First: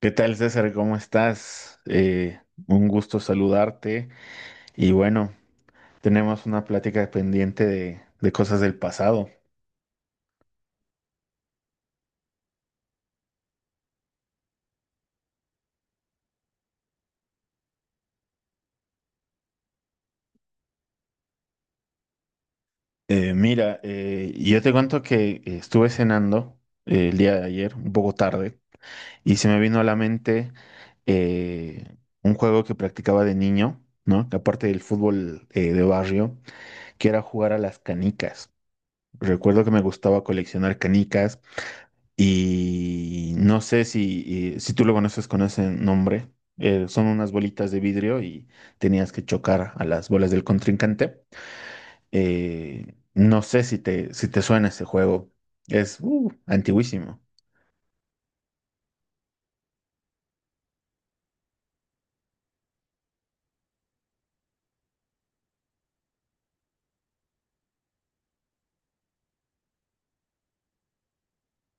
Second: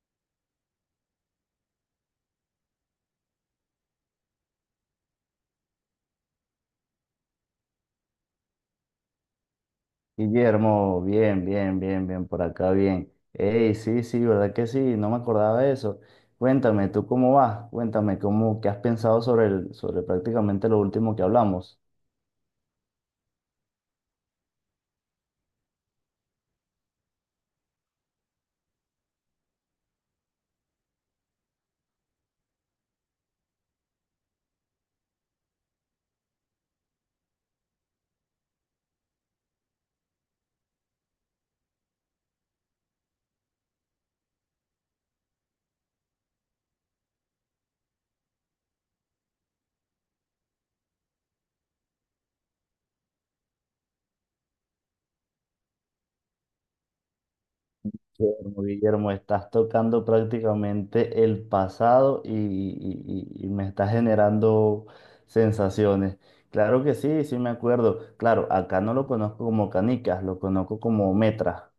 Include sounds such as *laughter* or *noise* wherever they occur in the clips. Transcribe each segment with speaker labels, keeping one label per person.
Speaker 1: ¿Qué tal, César? ¿Cómo estás? Un gusto saludarte. Y bueno, tenemos una plática pendiente de cosas del pasado.
Speaker 2: Guillermo, bien, bien, bien, bien, por acá, bien. Ey, sí, sí, ¿verdad que sí? No me acordaba de eso. Cuéntame, ¿tú cómo vas? Cuéntame, ¿qué has pensado sobre sobre prácticamente lo último que hablamos?
Speaker 1: Mira, yo te cuento que estuve cenando el día de ayer, un poco tarde, y se me vino a la mente eh, un juego que practicaba de niño, ¿no? Aparte del fútbol de barrio, que era jugar a las canicas. Recuerdo que me gustaba coleccionar canicas. Y no sé si tú lo conoces con ese nombre. Son unas bolitas de vidrio y tenías que chocar a las bolas del contrincante. No sé si te suena ese juego. Es antiguísimo.
Speaker 2: Guillermo, Guillermo, estás tocando prácticamente el pasado y me estás generando sensaciones. Claro que sí, sí me acuerdo. Claro, acá no lo conozco como canicas, lo conozco como metra.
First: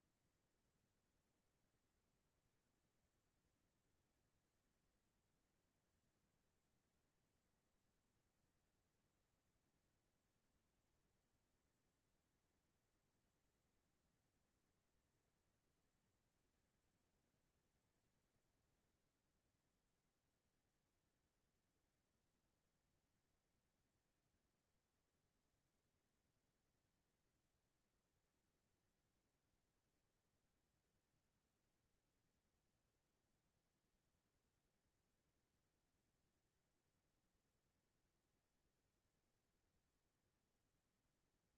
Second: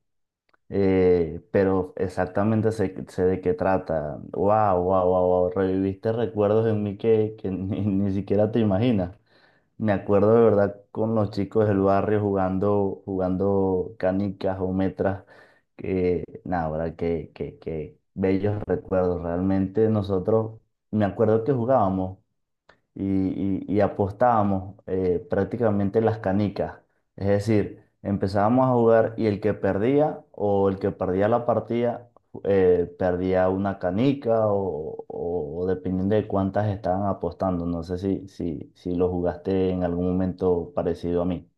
Speaker 2: Pero exactamente sé, sé de qué trata. Wow, wow, wow, wow. Reviviste recuerdos en mí que *laughs* ni siquiera te imaginas. Me acuerdo de verdad con los chicos del barrio jugando canicas o metras. Que, nada, verdad, que bellos recuerdos. Realmente nosotros, me acuerdo que jugábamos y apostábamos prácticamente las canicas. Es decir, empezábamos a jugar y el que perdía la partida perdía una canica o dependiendo de cuántas estaban apostando. No sé si lo jugaste en algún momento parecido a mí.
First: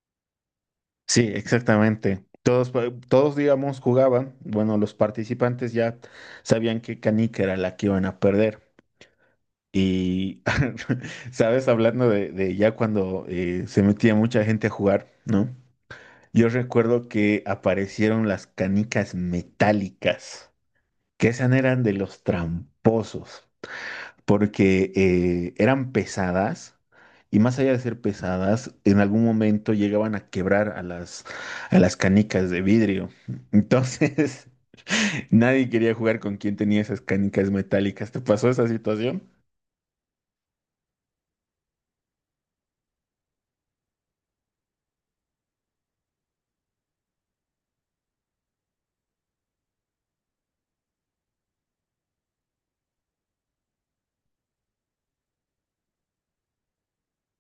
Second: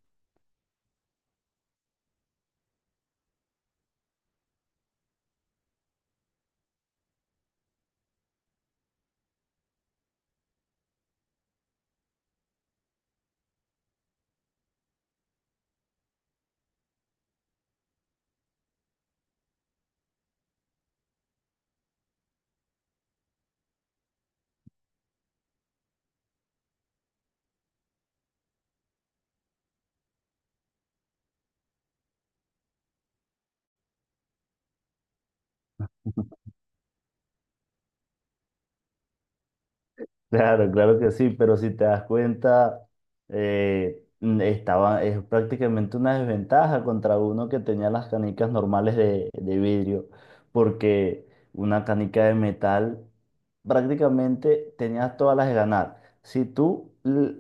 Speaker 1: Sí, exactamente. Todos, digamos, jugaban. Bueno, los participantes ya sabían qué canica era la que iban a perder. Y, *laughs* ¿sabes? Hablando de ya cuando se metía mucha gente a jugar, ¿no? Yo recuerdo que aparecieron las canicas metálicas, que esas eran de los tramposos, porque eran pesadas y más allá de ser pesadas, en algún momento llegaban a quebrar a las canicas de vidrio. Entonces, *laughs* nadie quería jugar con quien tenía esas canicas metálicas. ¿Te pasó esa situación?
Speaker 2: Claro, claro que sí, pero si te das cuenta, es prácticamente una desventaja contra uno que tenía las canicas normales de vidrio, porque una canica de metal prácticamente tenías todas las de ganar. Si tú l-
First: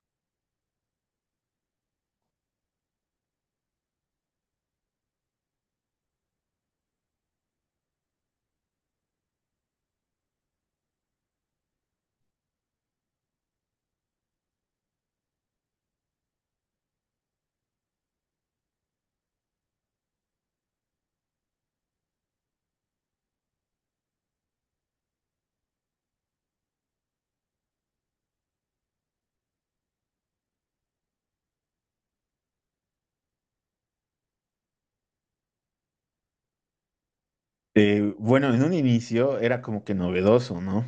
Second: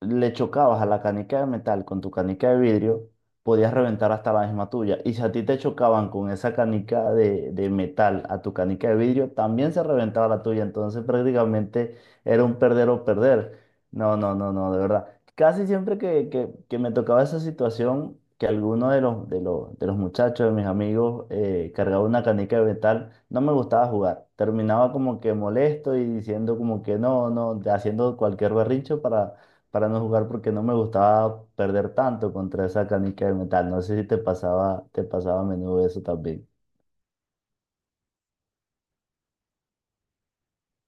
Speaker 2: Le chocabas a la canica de metal con tu canica de vidrio, podías reventar hasta la misma tuya. Y si a ti te chocaban con esa canica de metal a tu canica de vidrio, también se reventaba la tuya. Entonces prácticamente era un perder o perder. No, no, no, no, de verdad. Casi siempre que me tocaba esa situación, que alguno de los muchachos, de mis amigos, cargaba una canica de metal, no me gustaba jugar. Terminaba como que molesto y diciendo como que no, no, haciendo cualquier berrincho para no jugar porque no me gustaba perder tanto contra esa canica de metal. No sé si te pasaba, te pasaba a menudo eso también.
Speaker 1: Bueno, en un inicio era como que novedoso, ¿no?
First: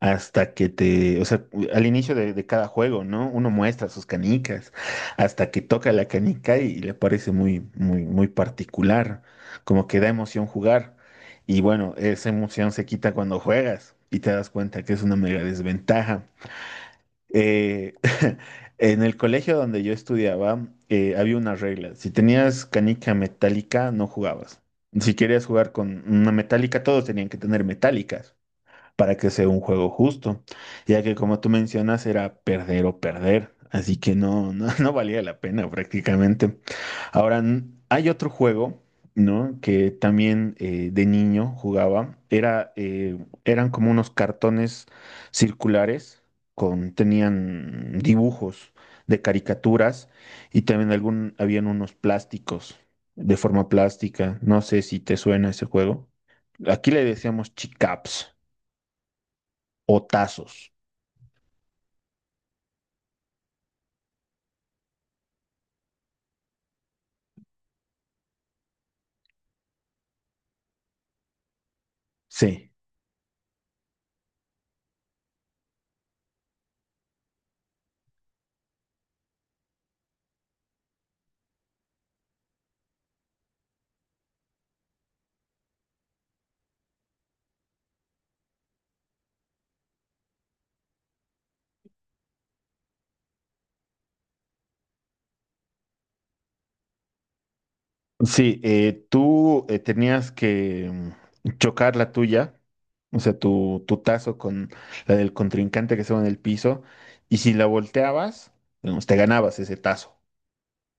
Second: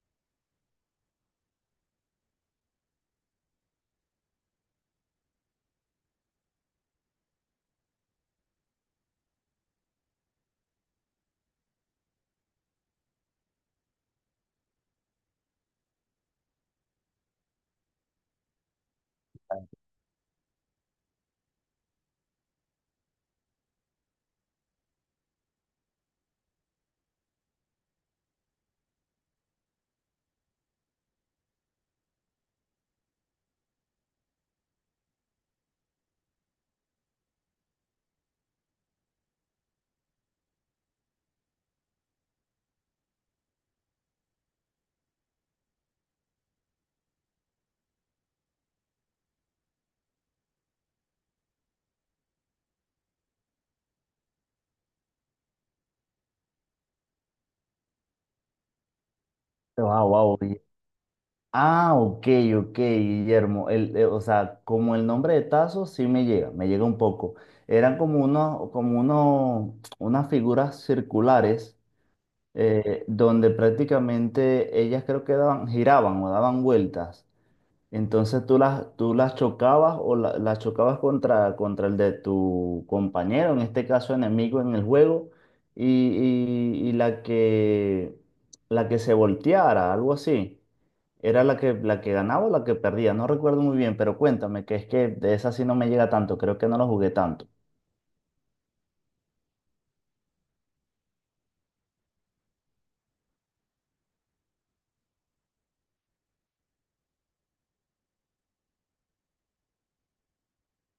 Speaker 1: Hasta que te, o sea, al inicio de cada juego, ¿no? Uno muestra sus canicas hasta que toca la canica y le parece muy, muy, muy particular, como que da emoción jugar. Y bueno, esa emoción se quita cuando juegas y te das cuenta que es una mega desventaja. Eh, *laughs* en el colegio donde yo estudiaba, había una regla. Si tenías canica metálica, no jugabas. Si querías jugar con una metálica, todos tenían que tener metálicas para que sea un juego justo, ya que como tú mencionas era perder o perder, así que no, no, *laughs* no valía la pena prácticamente. Ahora, hay otro juego, ¿no? Que también de niño jugaba, era, eran como unos cartones circulares con, tenían dibujos de caricaturas y también algún, habían unos plásticos de forma plástica, no sé si te suena ese juego. Aquí le decíamos chicaps. O
Speaker 2: Wow, wow.
Speaker 1: tazos.
Speaker 2: Ah, ok, ok, Guillermo. O sea, como el nombre de tazo sí me llega un poco. Eran como unos, unas figuras circulares
Speaker 1: Sí,
Speaker 2: donde prácticamente ellas creo que daban, giraban o daban vueltas. Entonces tú las chocabas o las chocabas contra, contra el de tu compañero, en este caso enemigo en el juego, y la que se volteara, algo así, era la que ganaba o la que perdía. No recuerdo muy bien, pero cuéntame, que es que de esa sí no me llega tanto, creo que no lo jugué tanto.
Speaker 1: sí, tú tenías que chocar la tuya, o sea, tu tazo con la del contrincante que estaba en el piso, y si la volteabas, digamos, te ganabas ese tazo.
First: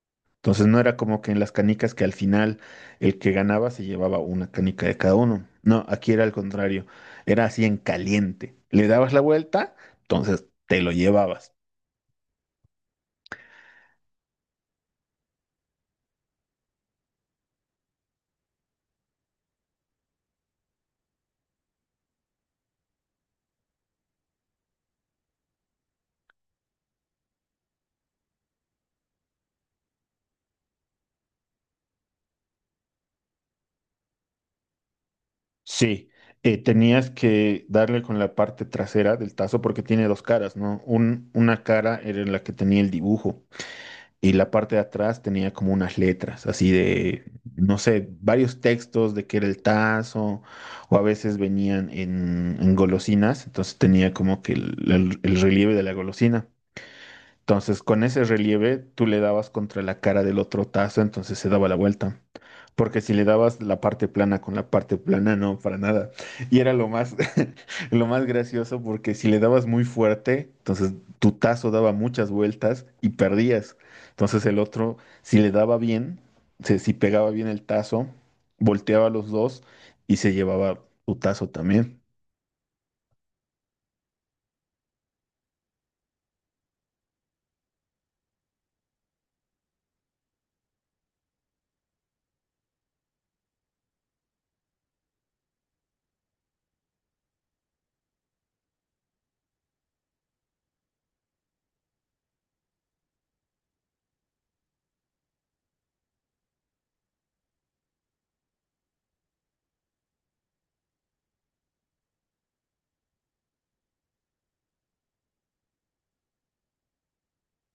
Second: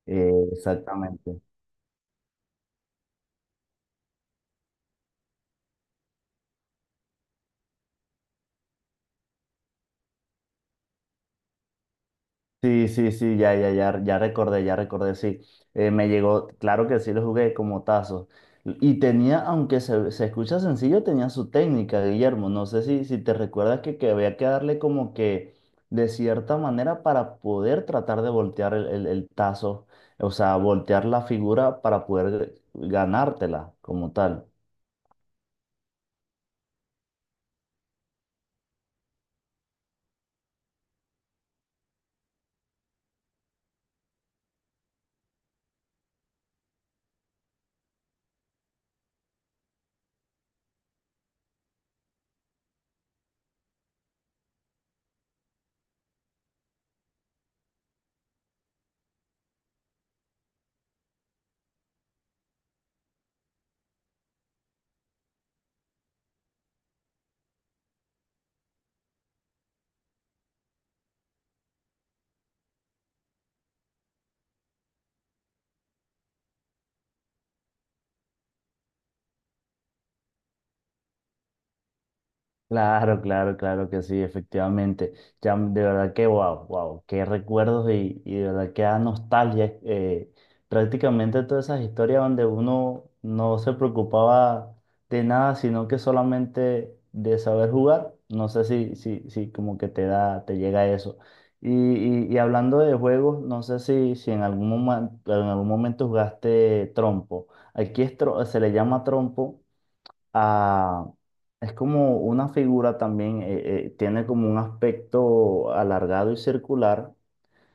Speaker 1: Entonces no era como que en
Speaker 2: Exactamente.
Speaker 1: las canicas que al final el que ganaba se llevaba una canica de cada uno. No, aquí era al contrario, era así en caliente. Le dabas la vuelta, entonces te lo llevabas.
Speaker 2: Sí, sí, sí, ya, ya, ya, ya recordé, sí. Me llegó, claro que sí lo jugué como tazo. Y tenía, aunque se escucha sencillo, tenía su técnica, Guillermo. No sé si te recuerdas que había que darle como que de cierta manera para poder tratar de voltear el tazo, o sea, voltear la figura para poder ganártela como tal.
Speaker 1: Sí, tenías que darle con la parte trasera del tazo porque tiene dos caras, ¿no? Una cara era la que tenía el dibujo y la parte de atrás tenía como unas letras, así de, no sé, varios textos de qué era el tazo o a veces venían en golosinas, entonces tenía como que el relieve de la golosina. Entonces con ese relieve tú le dabas contra la cara del otro tazo, entonces se daba la vuelta. Porque si le dabas la parte plana con la parte plana, no, para nada. Y era lo más, *laughs* lo más gracioso porque si le dabas muy fuerte, entonces tu tazo daba muchas vueltas y perdías. Entonces el otro, si le daba bien, si pegaba bien el tazo, volteaba los dos y se llevaba tu tazo también.
Speaker 2: Claro, claro, claro que sí, efectivamente. Ya, de verdad que wow, wow, qué recuerdos y de verdad que da nostalgia. Prácticamente todas esas historias donde uno no se preocupaba de nada, sino que solamente de saber jugar. No sé si como que te da, te llega eso. Y hablando de juegos, no sé si, si en algún momento jugaste trompo. Aquí es se le llama trompo, ah, es como una figura también, tiene como un aspecto alargado y circular,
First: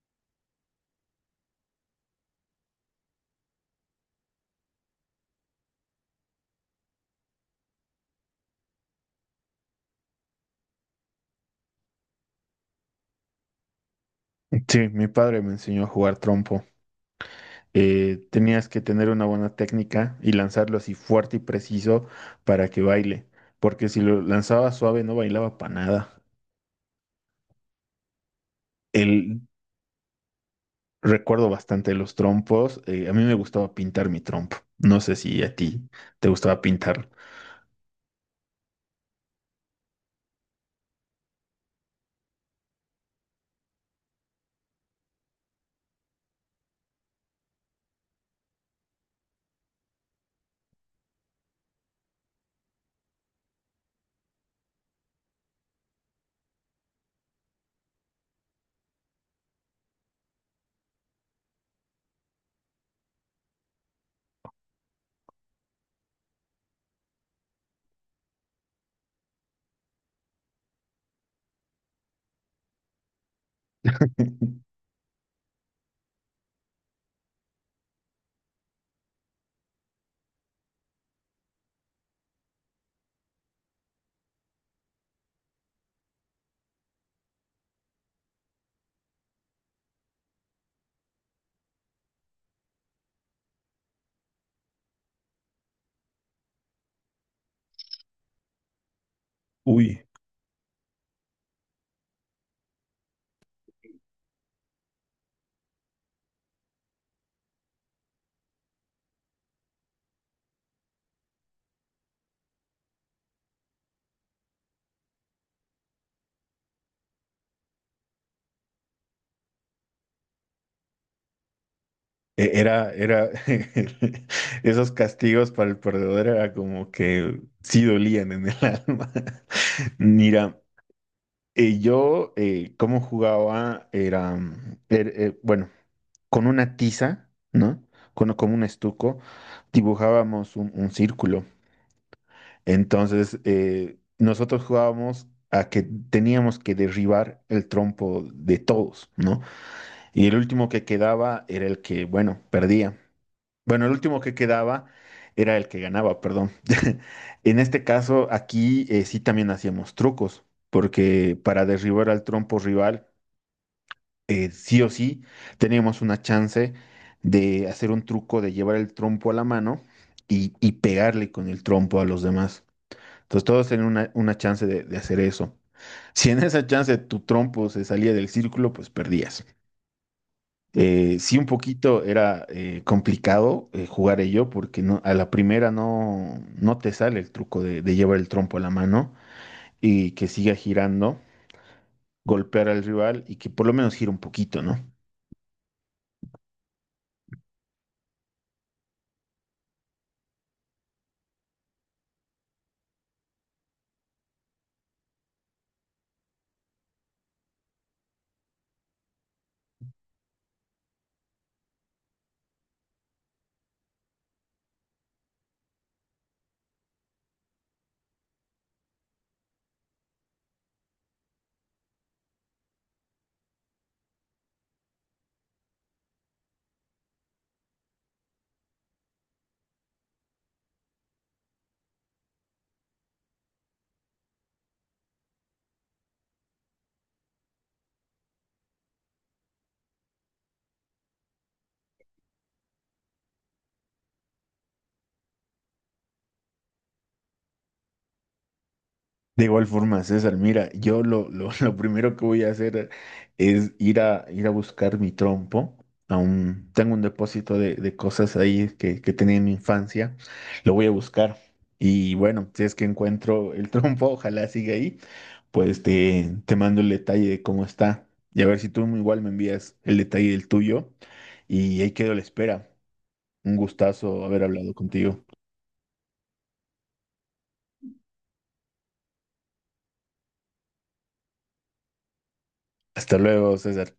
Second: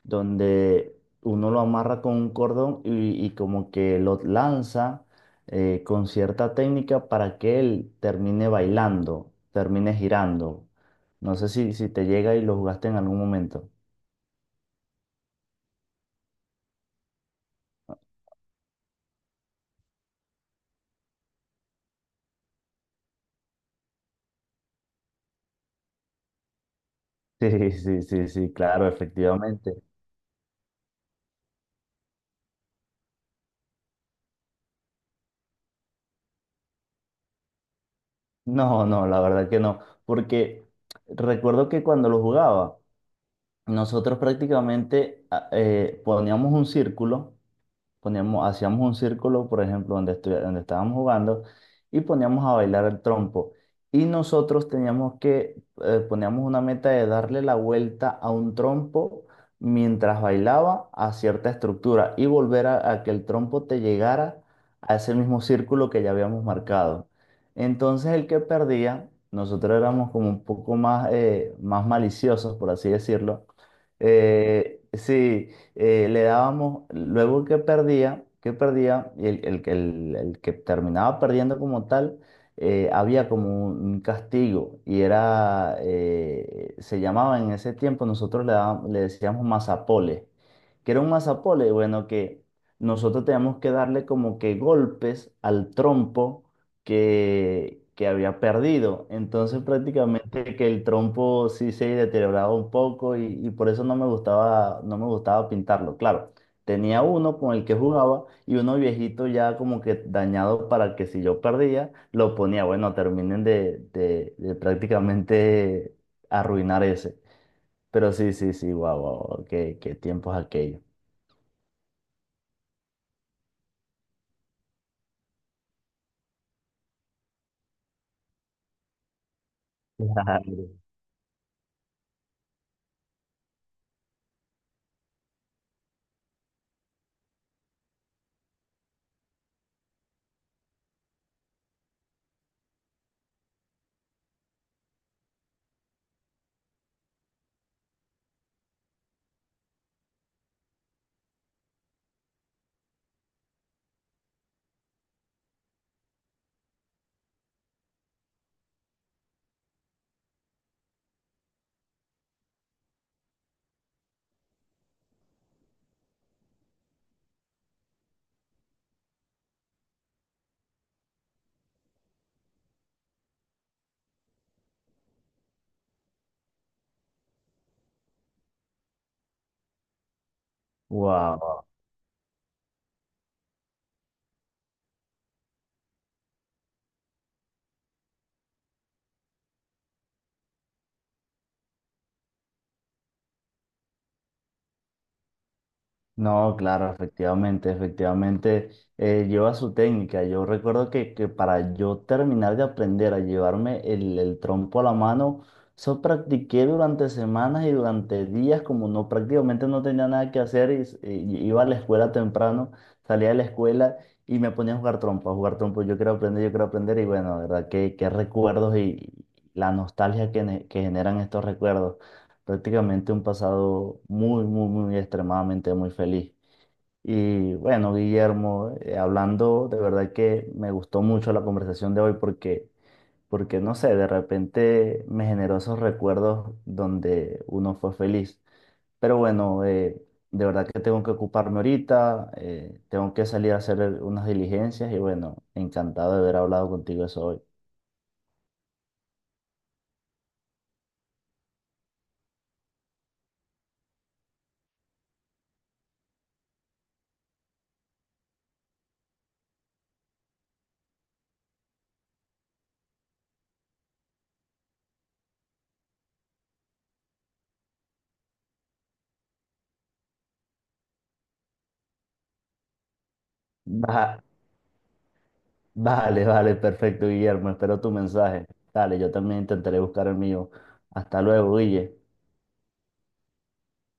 Speaker 2: donde uno lo amarra con un cordón y como que lo lanza con cierta técnica para que él termine bailando, termine girando. No sé si te llega y lo jugaste en algún momento. *laughs*
Speaker 1: Sí, mi padre me enseñó a jugar trompo. Tenías que tener una buena técnica y lanzarlo así fuerte y preciso para que baile, porque si lo lanzaba suave no bailaba para nada.
Speaker 2: Sí, sí, sí, sí, claro,
Speaker 1: El,
Speaker 2: efectivamente.
Speaker 1: recuerdo bastante los trompos, a mí me gustaba pintar mi trompo, no sé si a ti te gustaba pintar.
Speaker 2: No, no, la verdad que no, porque recuerdo que cuando lo jugaba, nosotros prácticamente a- poníamos un círculo poníamos, hacíamos un círculo, por ejemplo, donde estábamos jugando y poníamos a bailar el trompo. Y nosotros teníamos que, poníamos una meta de darle la vuelta a un trompo mientras bailaba a cierta estructura y volver a que el trompo te llegara a ese mismo círculo que ya habíamos marcado. Entonces el que perdía, nosotros éramos como un poco más, más maliciosos, por así decirlo.
Speaker 1: *laughs*
Speaker 2: Eh, sí Le dábamos, luego que perdía, el que terminaba perdiendo como tal, había como un castigo y era, se llamaba en ese tiempo, nosotros le decíamos mazapole, que era un mazapole, bueno, que nosotros teníamos que darle como que golpes al trompo que había perdido. Entonces
Speaker 1: Uy,
Speaker 2: prácticamente que el trompo sí se deterioraba un poco y por eso no me gustaba, no me gustaba pintarlo. Claro, tenía uno con el que jugaba y uno viejito ya como que dañado para que si yo perdía, lo ponía. Bueno, terminen de prácticamente arruinar ese. Pero sí, sí, sí, guau, guau, guau, qué tiempos aquellos.
Speaker 1: era, *laughs* esos castigos para el perdedor era como que sí dolían en el *laughs* alma. Mira,
Speaker 2: Claro.
Speaker 1: yo cómo jugaba era, bueno. Con una tiza, ¿no? Con un estuco, dibujábamos un círculo. Entonces, nosotros jugábamos a que teníamos que derribar el trompo de todos, ¿no? Y el último que quedaba era el que, bueno, perdía. Bueno, el último que quedaba era el que ganaba, perdón. *laughs* En este caso, aquí sí también hacíamos trucos, porque para derribar al trompo rival, sí o sí teníamos una chance de hacer un truco de llevar el trompo a la mano y pegarle con el trompo a los demás. Entonces todos tenían una chance de hacer eso. Si en esa chance tu trompo se salía del círculo, pues perdías. Sí, un
Speaker 2: Wow.
Speaker 1: poquito era complicado jugar ello porque no, a la primera no, no te sale el truco de llevar el trompo a la mano y que siga girando, golpear al rival y que por lo menos gire un poquito, ¿no?
Speaker 2: No, claro, efectivamente, efectivamente, lleva su técnica. Yo recuerdo que para yo terminar de aprender a llevarme el trompo a la mano, eso practiqué durante semanas y durante días, como no prácticamente no tenía nada que hacer y iba a la escuela temprano, salía de la escuela y me ponía a jugar trompo, a jugar trompo. Yo quiero aprender y bueno, de verdad, qué recuerdos y la nostalgia que generan estos recuerdos prácticamente un pasado muy, muy, muy extremadamente muy feliz. Y bueno, Guillermo, hablando, de verdad que me gustó mucho la conversación de hoy porque no sé, de repente me generó esos recuerdos donde uno fue feliz. Pero bueno, de verdad que tengo que ocuparme ahorita, tengo que salir a hacer unas diligencias y bueno, encantado de haber hablado contigo eso hoy.
Speaker 1: De igual forma, César, mira, yo *laughs* lo primero que voy a hacer es ir ir a buscar mi trompo. Aún tengo un depósito de cosas ahí que tenía en mi infancia. Lo voy a buscar. Y bueno, si es que encuentro el trompo, *laughs* ojalá siga ahí, pues te mando el detalle de cómo está. Y a ver si tú igual me envías el detalle del tuyo. Y ahí quedo a la espera. Un
Speaker 2: Va-
Speaker 1: gustazo haber hablado contigo.
Speaker 2: Vale, vale, perfecto, Guillermo. Espero tu mensaje. Dale, yo también intentaré buscar el mío. Hasta luego, Guille.
Speaker 1: Hasta luego, César.